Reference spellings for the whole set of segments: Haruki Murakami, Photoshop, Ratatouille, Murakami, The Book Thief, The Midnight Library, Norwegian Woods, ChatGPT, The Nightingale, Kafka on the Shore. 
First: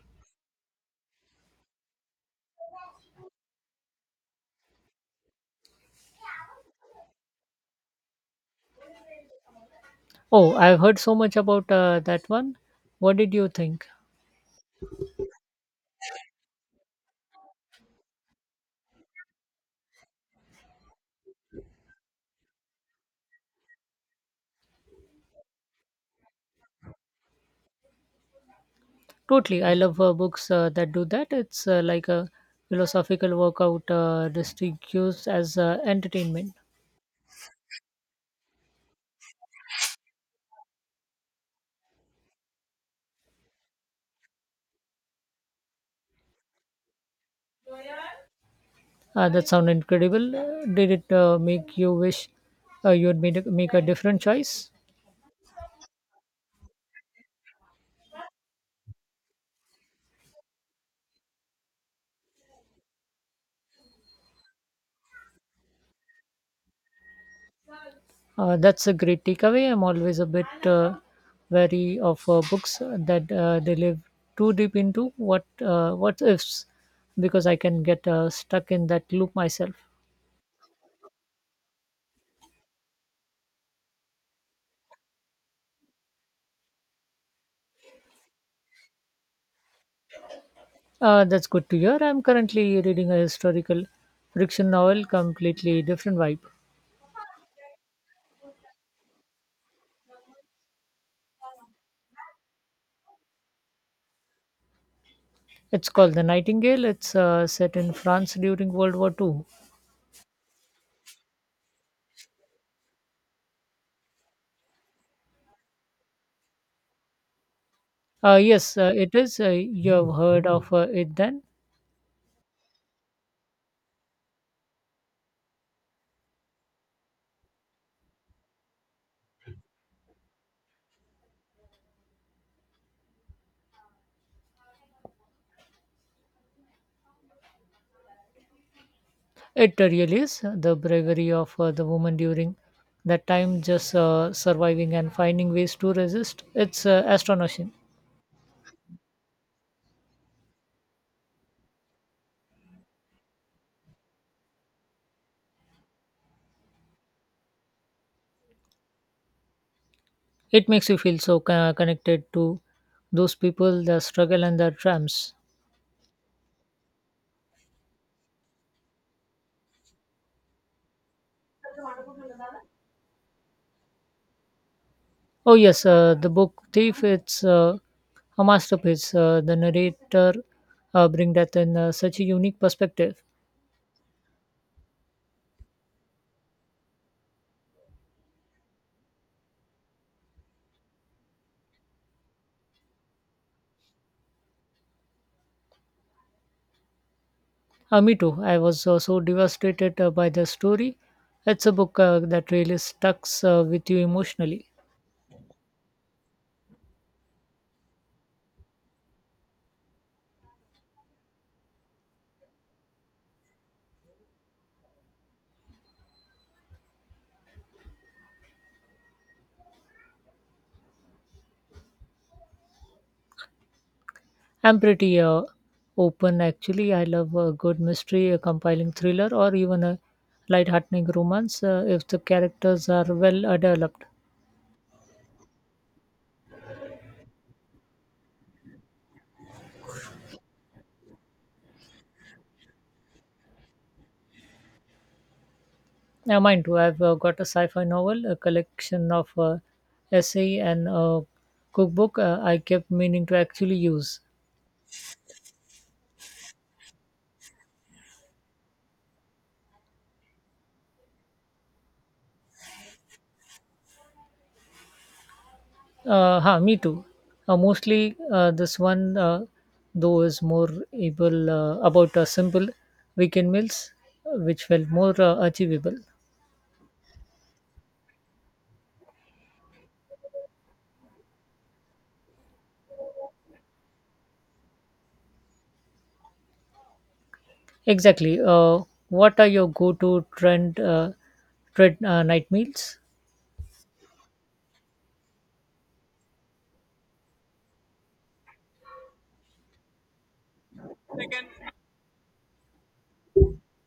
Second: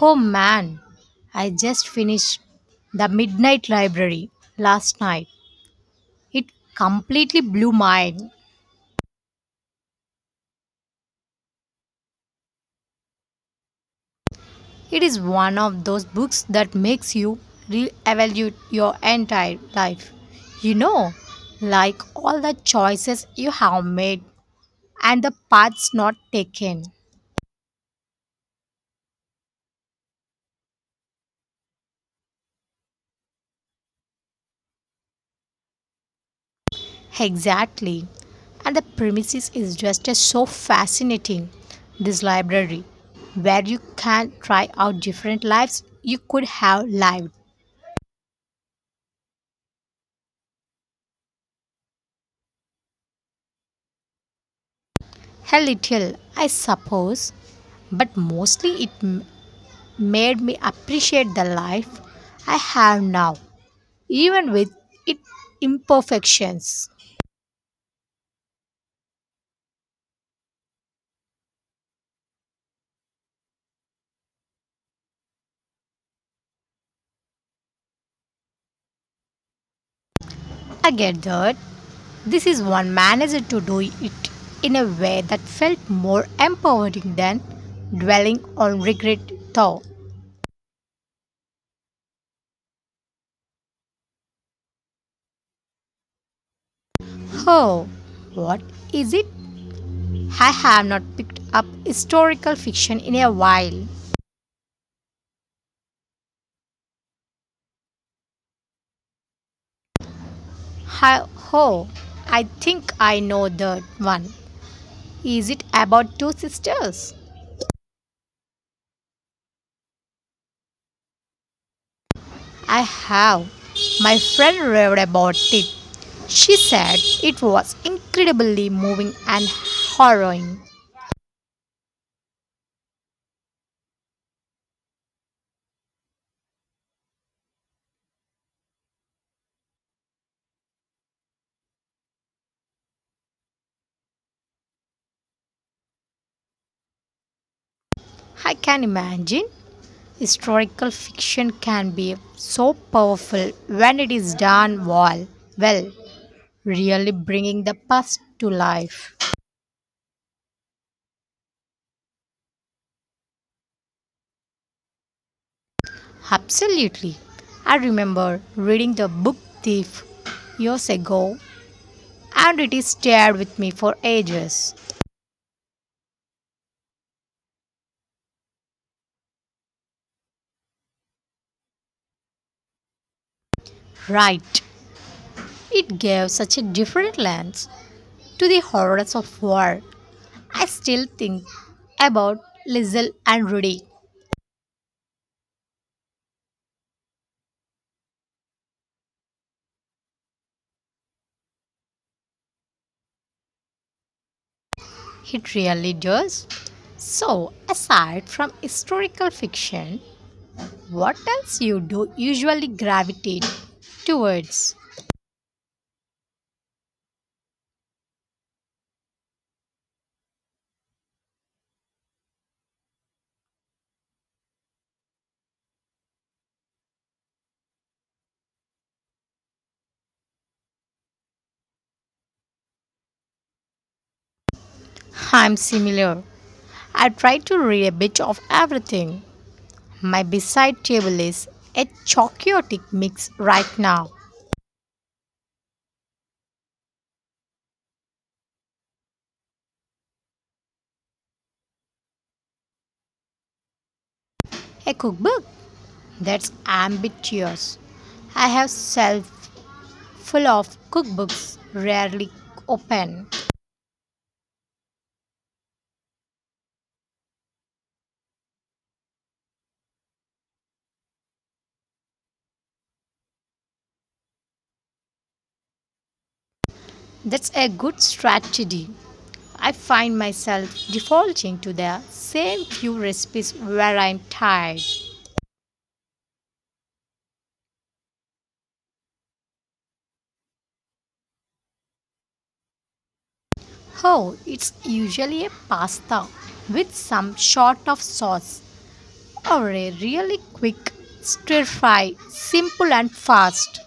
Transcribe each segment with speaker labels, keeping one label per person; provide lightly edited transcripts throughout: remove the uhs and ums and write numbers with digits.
Speaker 1: Oh man, I just finished The Midnight Library last night. It completely blew my mind.
Speaker 2: Oh, I've heard so much about that one. What did you think?
Speaker 1: It is one of those books that makes you re-evaluate your entire life. You know, like all the choices you have made and the paths not taken.
Speaker 2: Totally. I love books that do that. It's like a philosophical workout disguised as entertainment.
Speaker 1: Exactly. And the premises is just a so fascinating. This library, where you can try out different lives you could have lived.
Speaker 2: That sounds incredible. Did it make you wish you'd make a different choice?
Speaker 1: A little, I suppose, but mostly made me appreciate the life I have now, even with its imperfections.
Speaker 2: That's a great takeaway. I'm always a bit wary of books that they live too deep into what ifs because I can get stuck in that loop myself.
Speaker 1: I get that. This is one manager to do it in a way that felt more empowering than dwelling on regret though.
Speaker 2: That's good to hear. I'm currently reading a historical fiction novel, completely different vibe.
Speaker 1: Oh, what is it? I have not picked up historical fiction in a while.
Speaker 2: It's called The Nightingale. It's set in France during World War II.
Speaker 1: Hi- oh, I think I know that one. Is it about two sisters?
Speaker 2: Yes, it is. You have heard of it then?
Speaker 1: I have. My friend read about it. She said it was incredibly moving and harrowing.
Speaker 2: It really is. The bravery of the woman during that time, just surviving and finding ways to resist. It's astonishing.
Speaker 1: I can imagine. Historical fiction can be so powerful when it is done well, really bringing the past to life.
Speaker 2: It makes you feel so connected to those people, their struggle, and their triumphs.
Speaker 1: Absolutely. I remember reading the book Thief years ago and it is stared with me for ages.
Speaker 2: Oh yes, the book Thief. It's a masterpiece. The narrator bring that in such a unique perspective.
Speaker 1: Right. It gave such a different lens to the horrors of war. I still think about Lizzle and Rudy.
Speaker 2: Me too. I was so devastated by the story. It's a book that really stucks with you emotionally.
Speaker 1: It really does. So, aside from historical fiction, what else you do usually gravitate towards?
Speaker 2: I'm pretty open actually. I love a good mystery, a compiling thriller, or even a light-heartening romance if the characters are well developed.
Speaker 1: I'm similar. I try to read a bit of everything. My beside table is a chaotic mix right now.
Speaker 2: Yeah, mine too. I've got a sci-fi novel, a collection of essay and a cookbook I kept meaning to actually use.
Speaker 1: A cookbook, that's ambitious. I have shelf full of cookbooks rarely open.
Speaker 2: Me too. Mostly this one, though, is more able about simple weekend meals, which felt more achievable.
Speaker 1: That's a good strategy. I find myself defaulting to the same few recipes where I'm tired.
Speaker 2: Exactly. What are your go-to trend night meals?
Speaker 1: Oh, it's usually a pasta with some sort of sauce or a really quick stir fry, simple and fast.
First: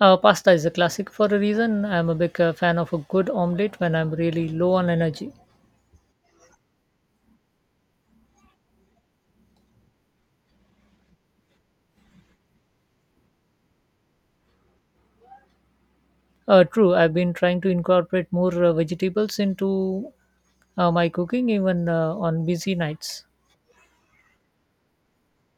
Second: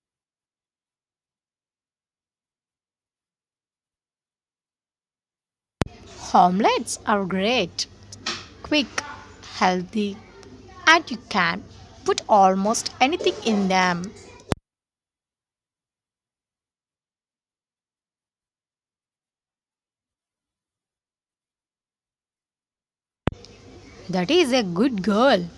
Speaker 2: Pasta is a classic for a reason. I'm a big fan of a good omelette when I'm really low on energy.
Speaker 1: Omelets are great, quick, healthy, and you can put almost anything in them.
Speaker 2: True, I've been trying to incorporate more vegetables into my cooking, even on busy nights.
Speaker 1: That is a good girl.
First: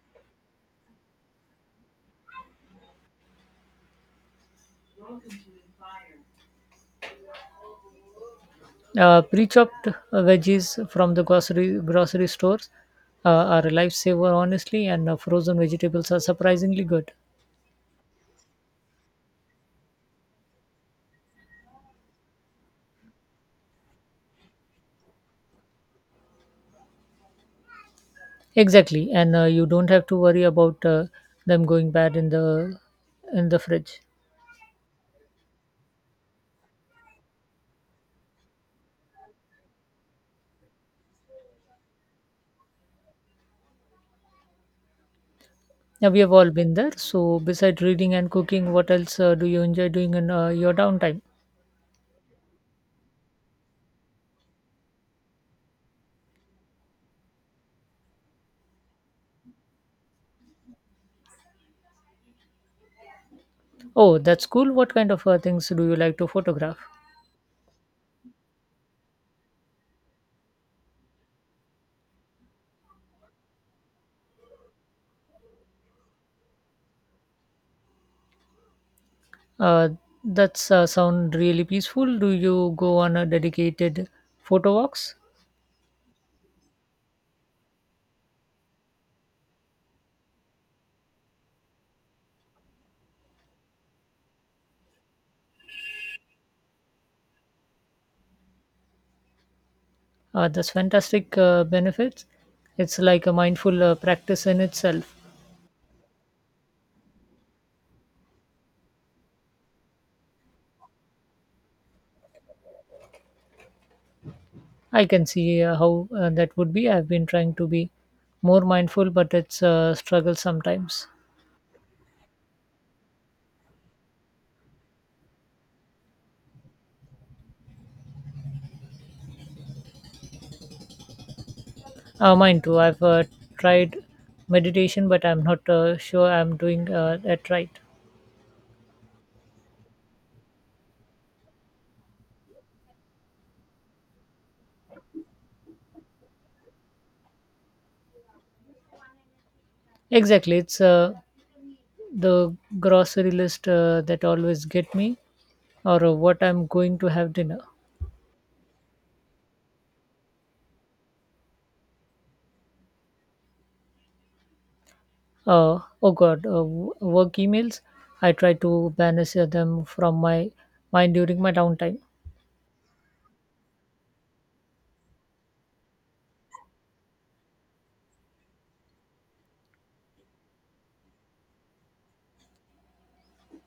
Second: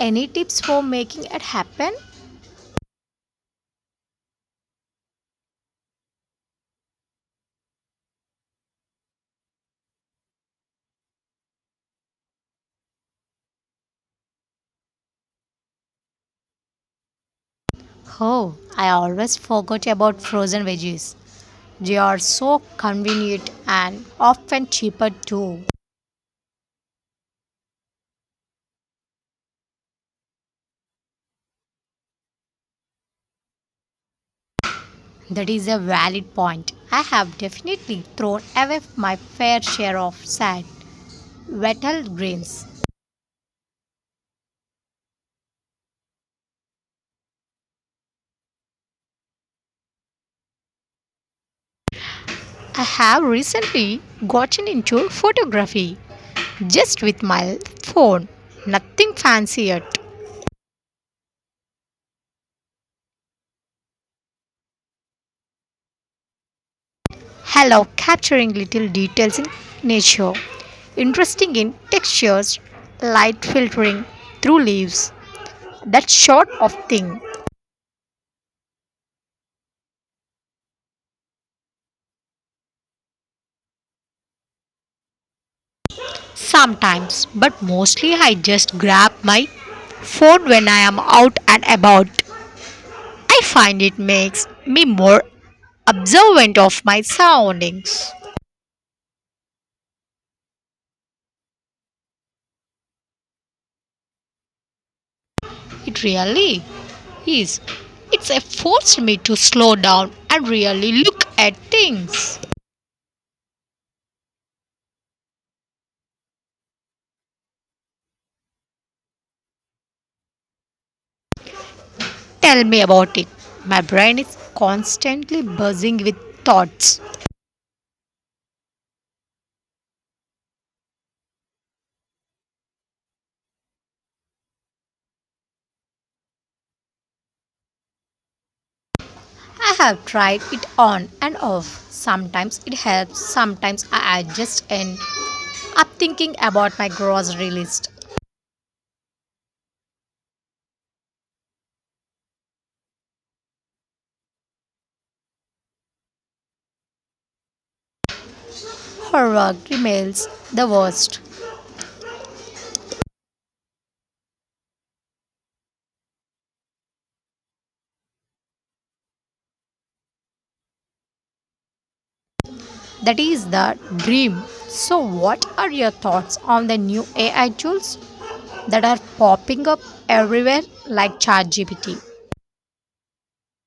Speaker 1: Any tips for making it happen?
Speaker 2: Pre-chopped veggies from the grocery stores uh, are a lifesaver, honestly, and frozen vegetables are surprisingly good.
Speaker 1: Oh, I always forgot about frozen veggies. They are so convenient and often cheaper too.
Speaker 2: Exactly, and you don't have to worry about them going bad in the fridge.
Speaker 1: That is a valid point. I have definitely thrown away my fair share of sad, vital greens.
Speaker 2: Now we have all been there. So besides reading and cooking, what else do you enjoy doing in your downtime?
Speaker 1: I have recently gotten into photography, just with my phone. Nothing fancy yet,
Speaker 2: Oh, that's cool. What kind of things do you like to photograph?
Speaker 1: allow capturing little details in nature, interesting in textures, light filtering through leaves, that sort of thing.
Speaker 2: Uh, that's sound really peaceful. Do you go on a dedicated photo walks?
Speaker 1: Sometimes, but mostly I just grab my phone when I am out and about. I find it makes me more observant of my surroundings.
Speaker 2: That's fantastic benefits. It's like a mindful practice in itself.
Speaker 1: It really is. It's forced me to slow down and really look at things.
Speaker 2: I can see how that would be. I've been trying to be more mindful, but it's a struggle sometimes.
Speaker 1: Tell me about it. My brain is constantly buzzing with thoughts.
Speaker 2: Mine too. I've tried meditation, but I'm not sure I'm doing that right.
Speaker 1: I have tried it on and off. Sometimes it helps, sometimes I adjust and I'm thinking about my grocery list.
Speaker 2: Exactly. It's the grocery list that always get me or what I'm going to have dinner.
Speaker 1: Her work remains the worst.
Speaker 2: Oh God, work emails. I try to banish them from my mind during my downtime.
Speaker 1: That is the dream. So, what are your thoughts on the new AI tools that are popping up everywhere like ChatGPT?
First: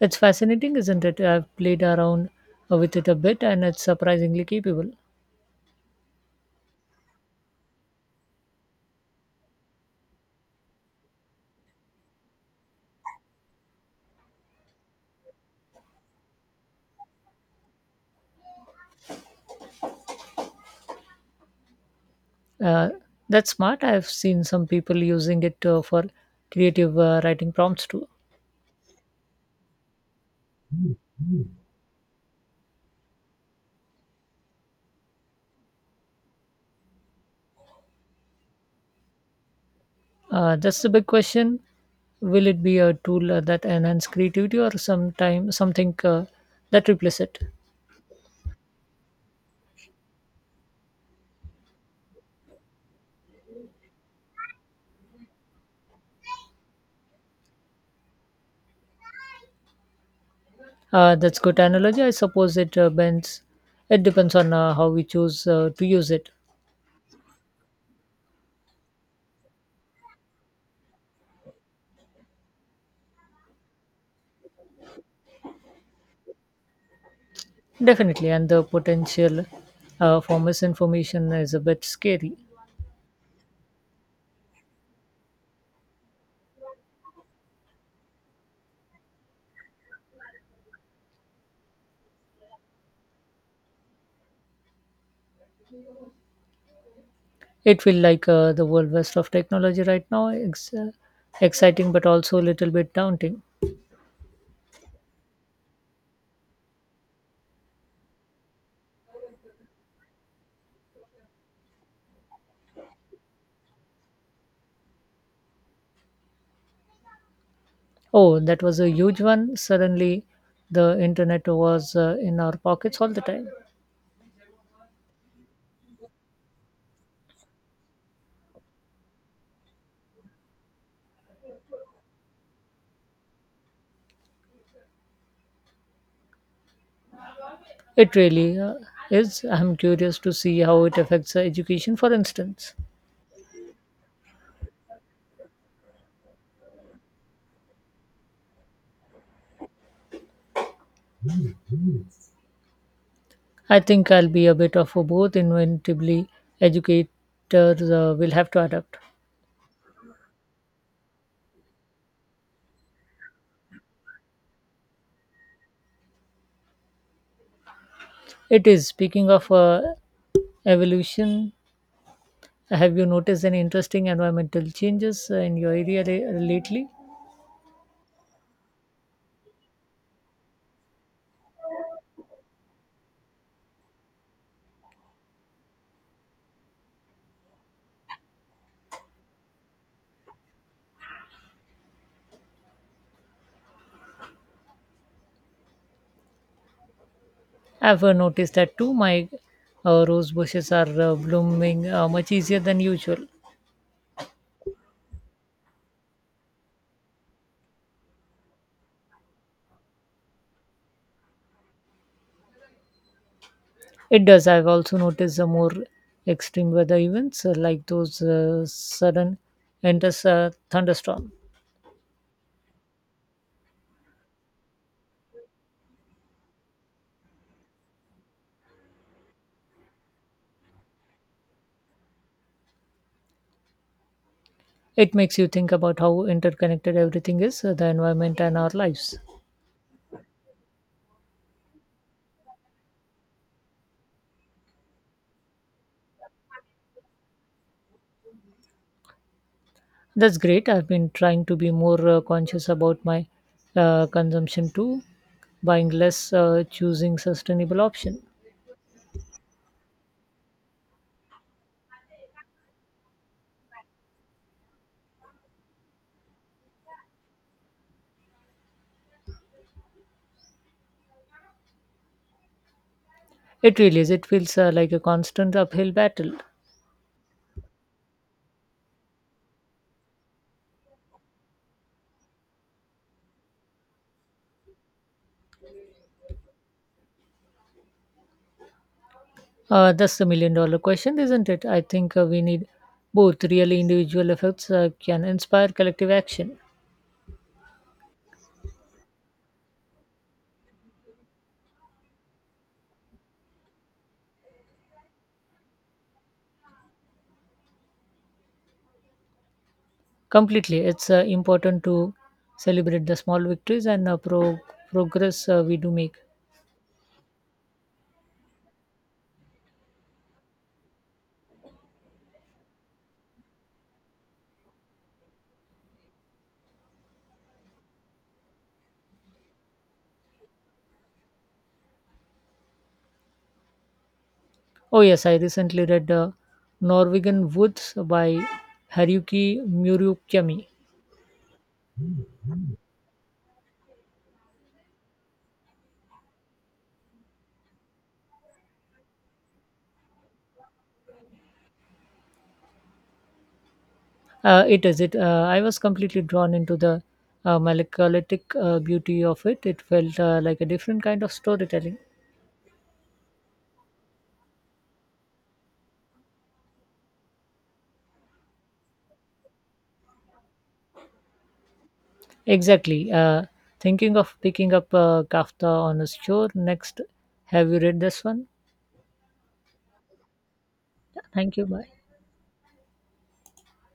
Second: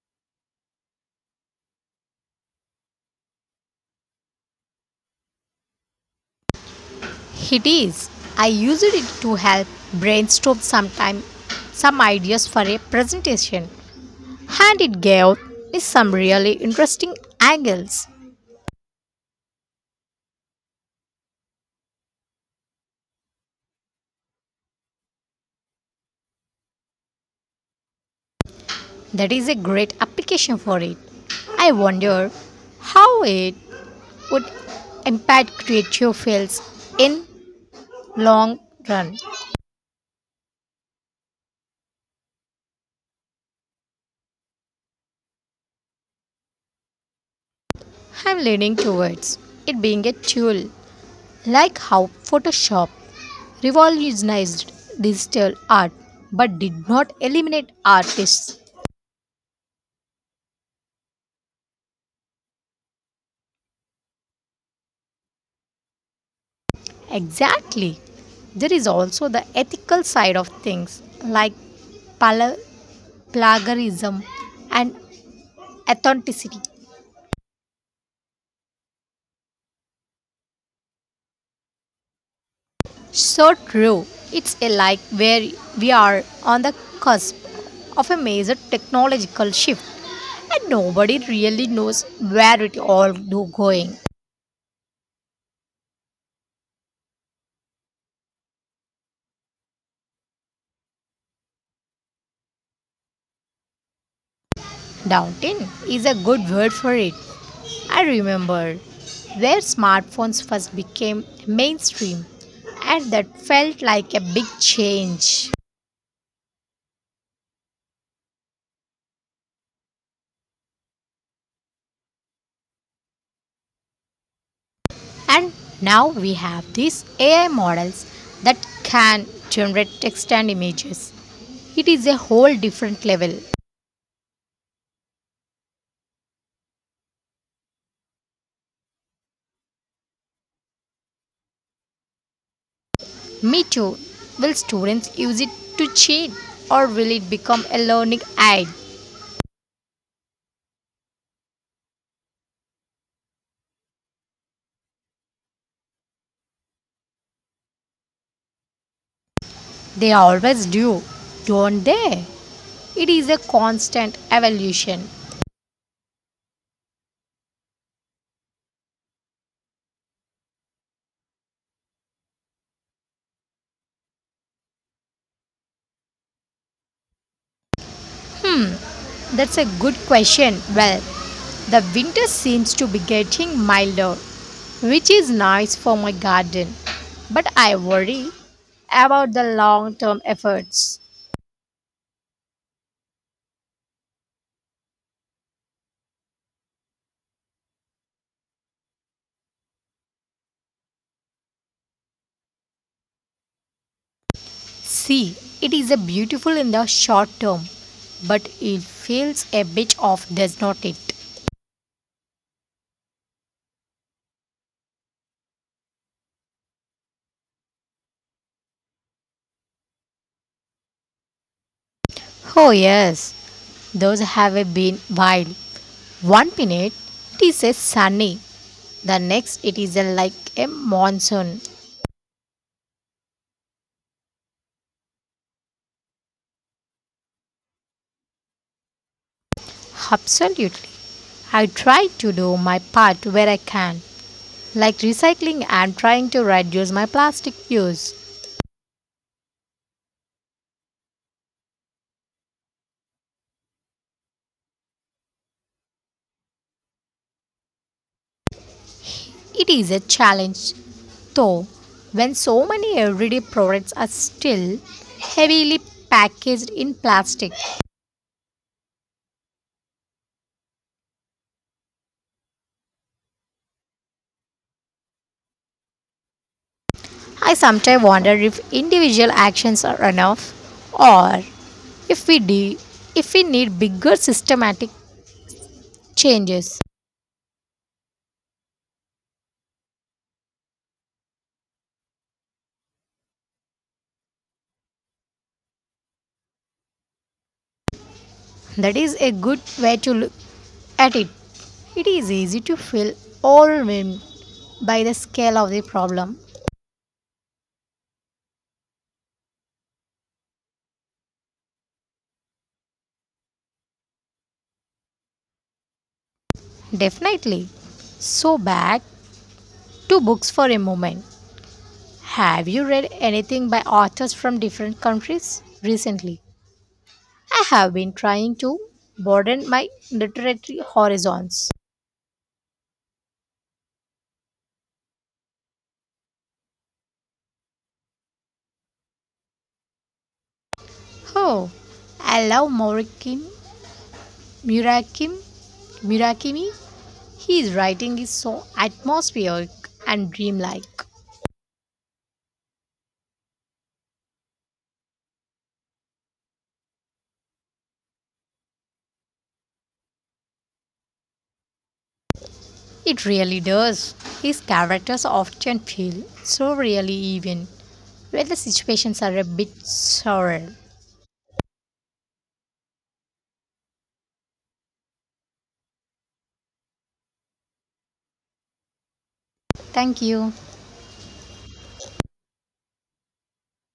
Speaker 2: It's fascinating, isn't it? I've played around with it a bit and it's surprisingly capable.
Speaker 1: It is. I use it to help brainstorm sometime some ideas for a presentation, and it gave me some really interesting angles.
Speaker 2: Uh, that's smart. I've seen some people using it for creative writing prompts too.
Speaker 1: That is a great application for it. I wonder how it would impact creative fields in long run.
Speaker 2: That's the big question. Will it be a tool that enhance creativity or sometime something that replaces it?
Speaker 1: I'm leaning towards it being a tool. Like how Photoshop revolutionized digital art but did not eliminate artists.
Speaker 2: That's good analogy. I suppose it bends. It depends on how we choose to use it.
Speaker 1: Exactly. There is also the ethical side of things like pala- plagiarism and authenticity.
Speaker 2: Definitely, and the potential for misinformation is a bit scary.
Speaker 1: So true. It's a like where we are on the cusp of a major technological shift and nobody really knows where it all do going.
Speaker 2: It feels like the world west of technology right now. Exciting, but also a little bit daunting.
Speaker 1: Downtown is a good word for it. I remember where smartphones first became mainstream, and that felt like a big change.
Speaker 2: Oh, that was a huge one. Suddenly, the internet was in our pockets all the time.
Speaker 1: And now we have these AI models that can generate text and images. It is a whole different level.
Speaker 2: It really is. I'm curious to see how it affects education, for instance.
Speaker 1: Me too. Will students use it to cheat, or will it become a learning aid?
Speaker 2: I think I'll be a bit of a both inevitably educators will have to adapt.
Speaker 1: They always do, don't they? It is a constant evolution.
Speaker 2: It is speaking of evolution. Have you noticed any interesting environmental changes in your area lately?
Speaker 1: Hmm, that's a good question. Well, the winter seems to be getting milder, which is nice for my garden. But I worry about the long term efforts.
Speaker 2: I've noticed that too. My rose bushes are blooming much easier than usual.
Speaker 1: See, it is a beautiful in the short term, but it feels a bit off, does not it?
Speaker 2: It does. I've also noticed the more extreme weather events like those sudden endless thunderstorms.
Speaker 1: Oh, yes, those have been wild. One minute it is a sunny, the next it is a, like a monsoon.
Speaker 2: It makes you think about how interconnected everything is, the environment and our lives.
Speaker 1: Absolutely. I try to do my part where I can, like recycling and trying to reduce my plastic use.
Speaker 2: That's great. I've been trying to be more conscious about my consumption too, buying less, choosing sustainable option.
Speaker 1: It is a challenge, though, when so many everyday products are still heavily packaged in plastic.
Speaker 2: It really is. It feels like a constant uphill battle.
Speaker 1: I sometimes wonder if individual actions are enough, or if we de- if we need bigger systematic changes.
Speaker 2: That's the million dollar question, isn't it? I think we need both. Really, individual efforts can inspire collective action.
Speaker 1: That is a good way to look at it. It is easy to feel overwhelmed by the scale of the problem.
Speaker 2: Completely, it's important to celebrate the small victories and progress we do make.
Speaker 1: Definitely. So back to books for a moment. Have you read anything by authors from different countries recently? I have been trying to broaden my literary horizons.
Speaker 2: Oh, yes, I recently read Norwegian Woods by Haruki Murakami.
Speaker 1: Oh, I love Murakami. Murakami. Murakami. His writing is so atmospheric and dreamlike.
Speaker 2: It is it. I was completely drawn into the melancholic beauty of it. It felt like a different kind of storytelling.
Speaker 1: It really does. His characters often feel so really even, where the situations are a bit surreal.
Speaker 2: Exactly. Thinking of picking up Kafka on a shore next. Have you read this one?
Speaker 1: Thank you.
Speaker 2: Thank you. Bye.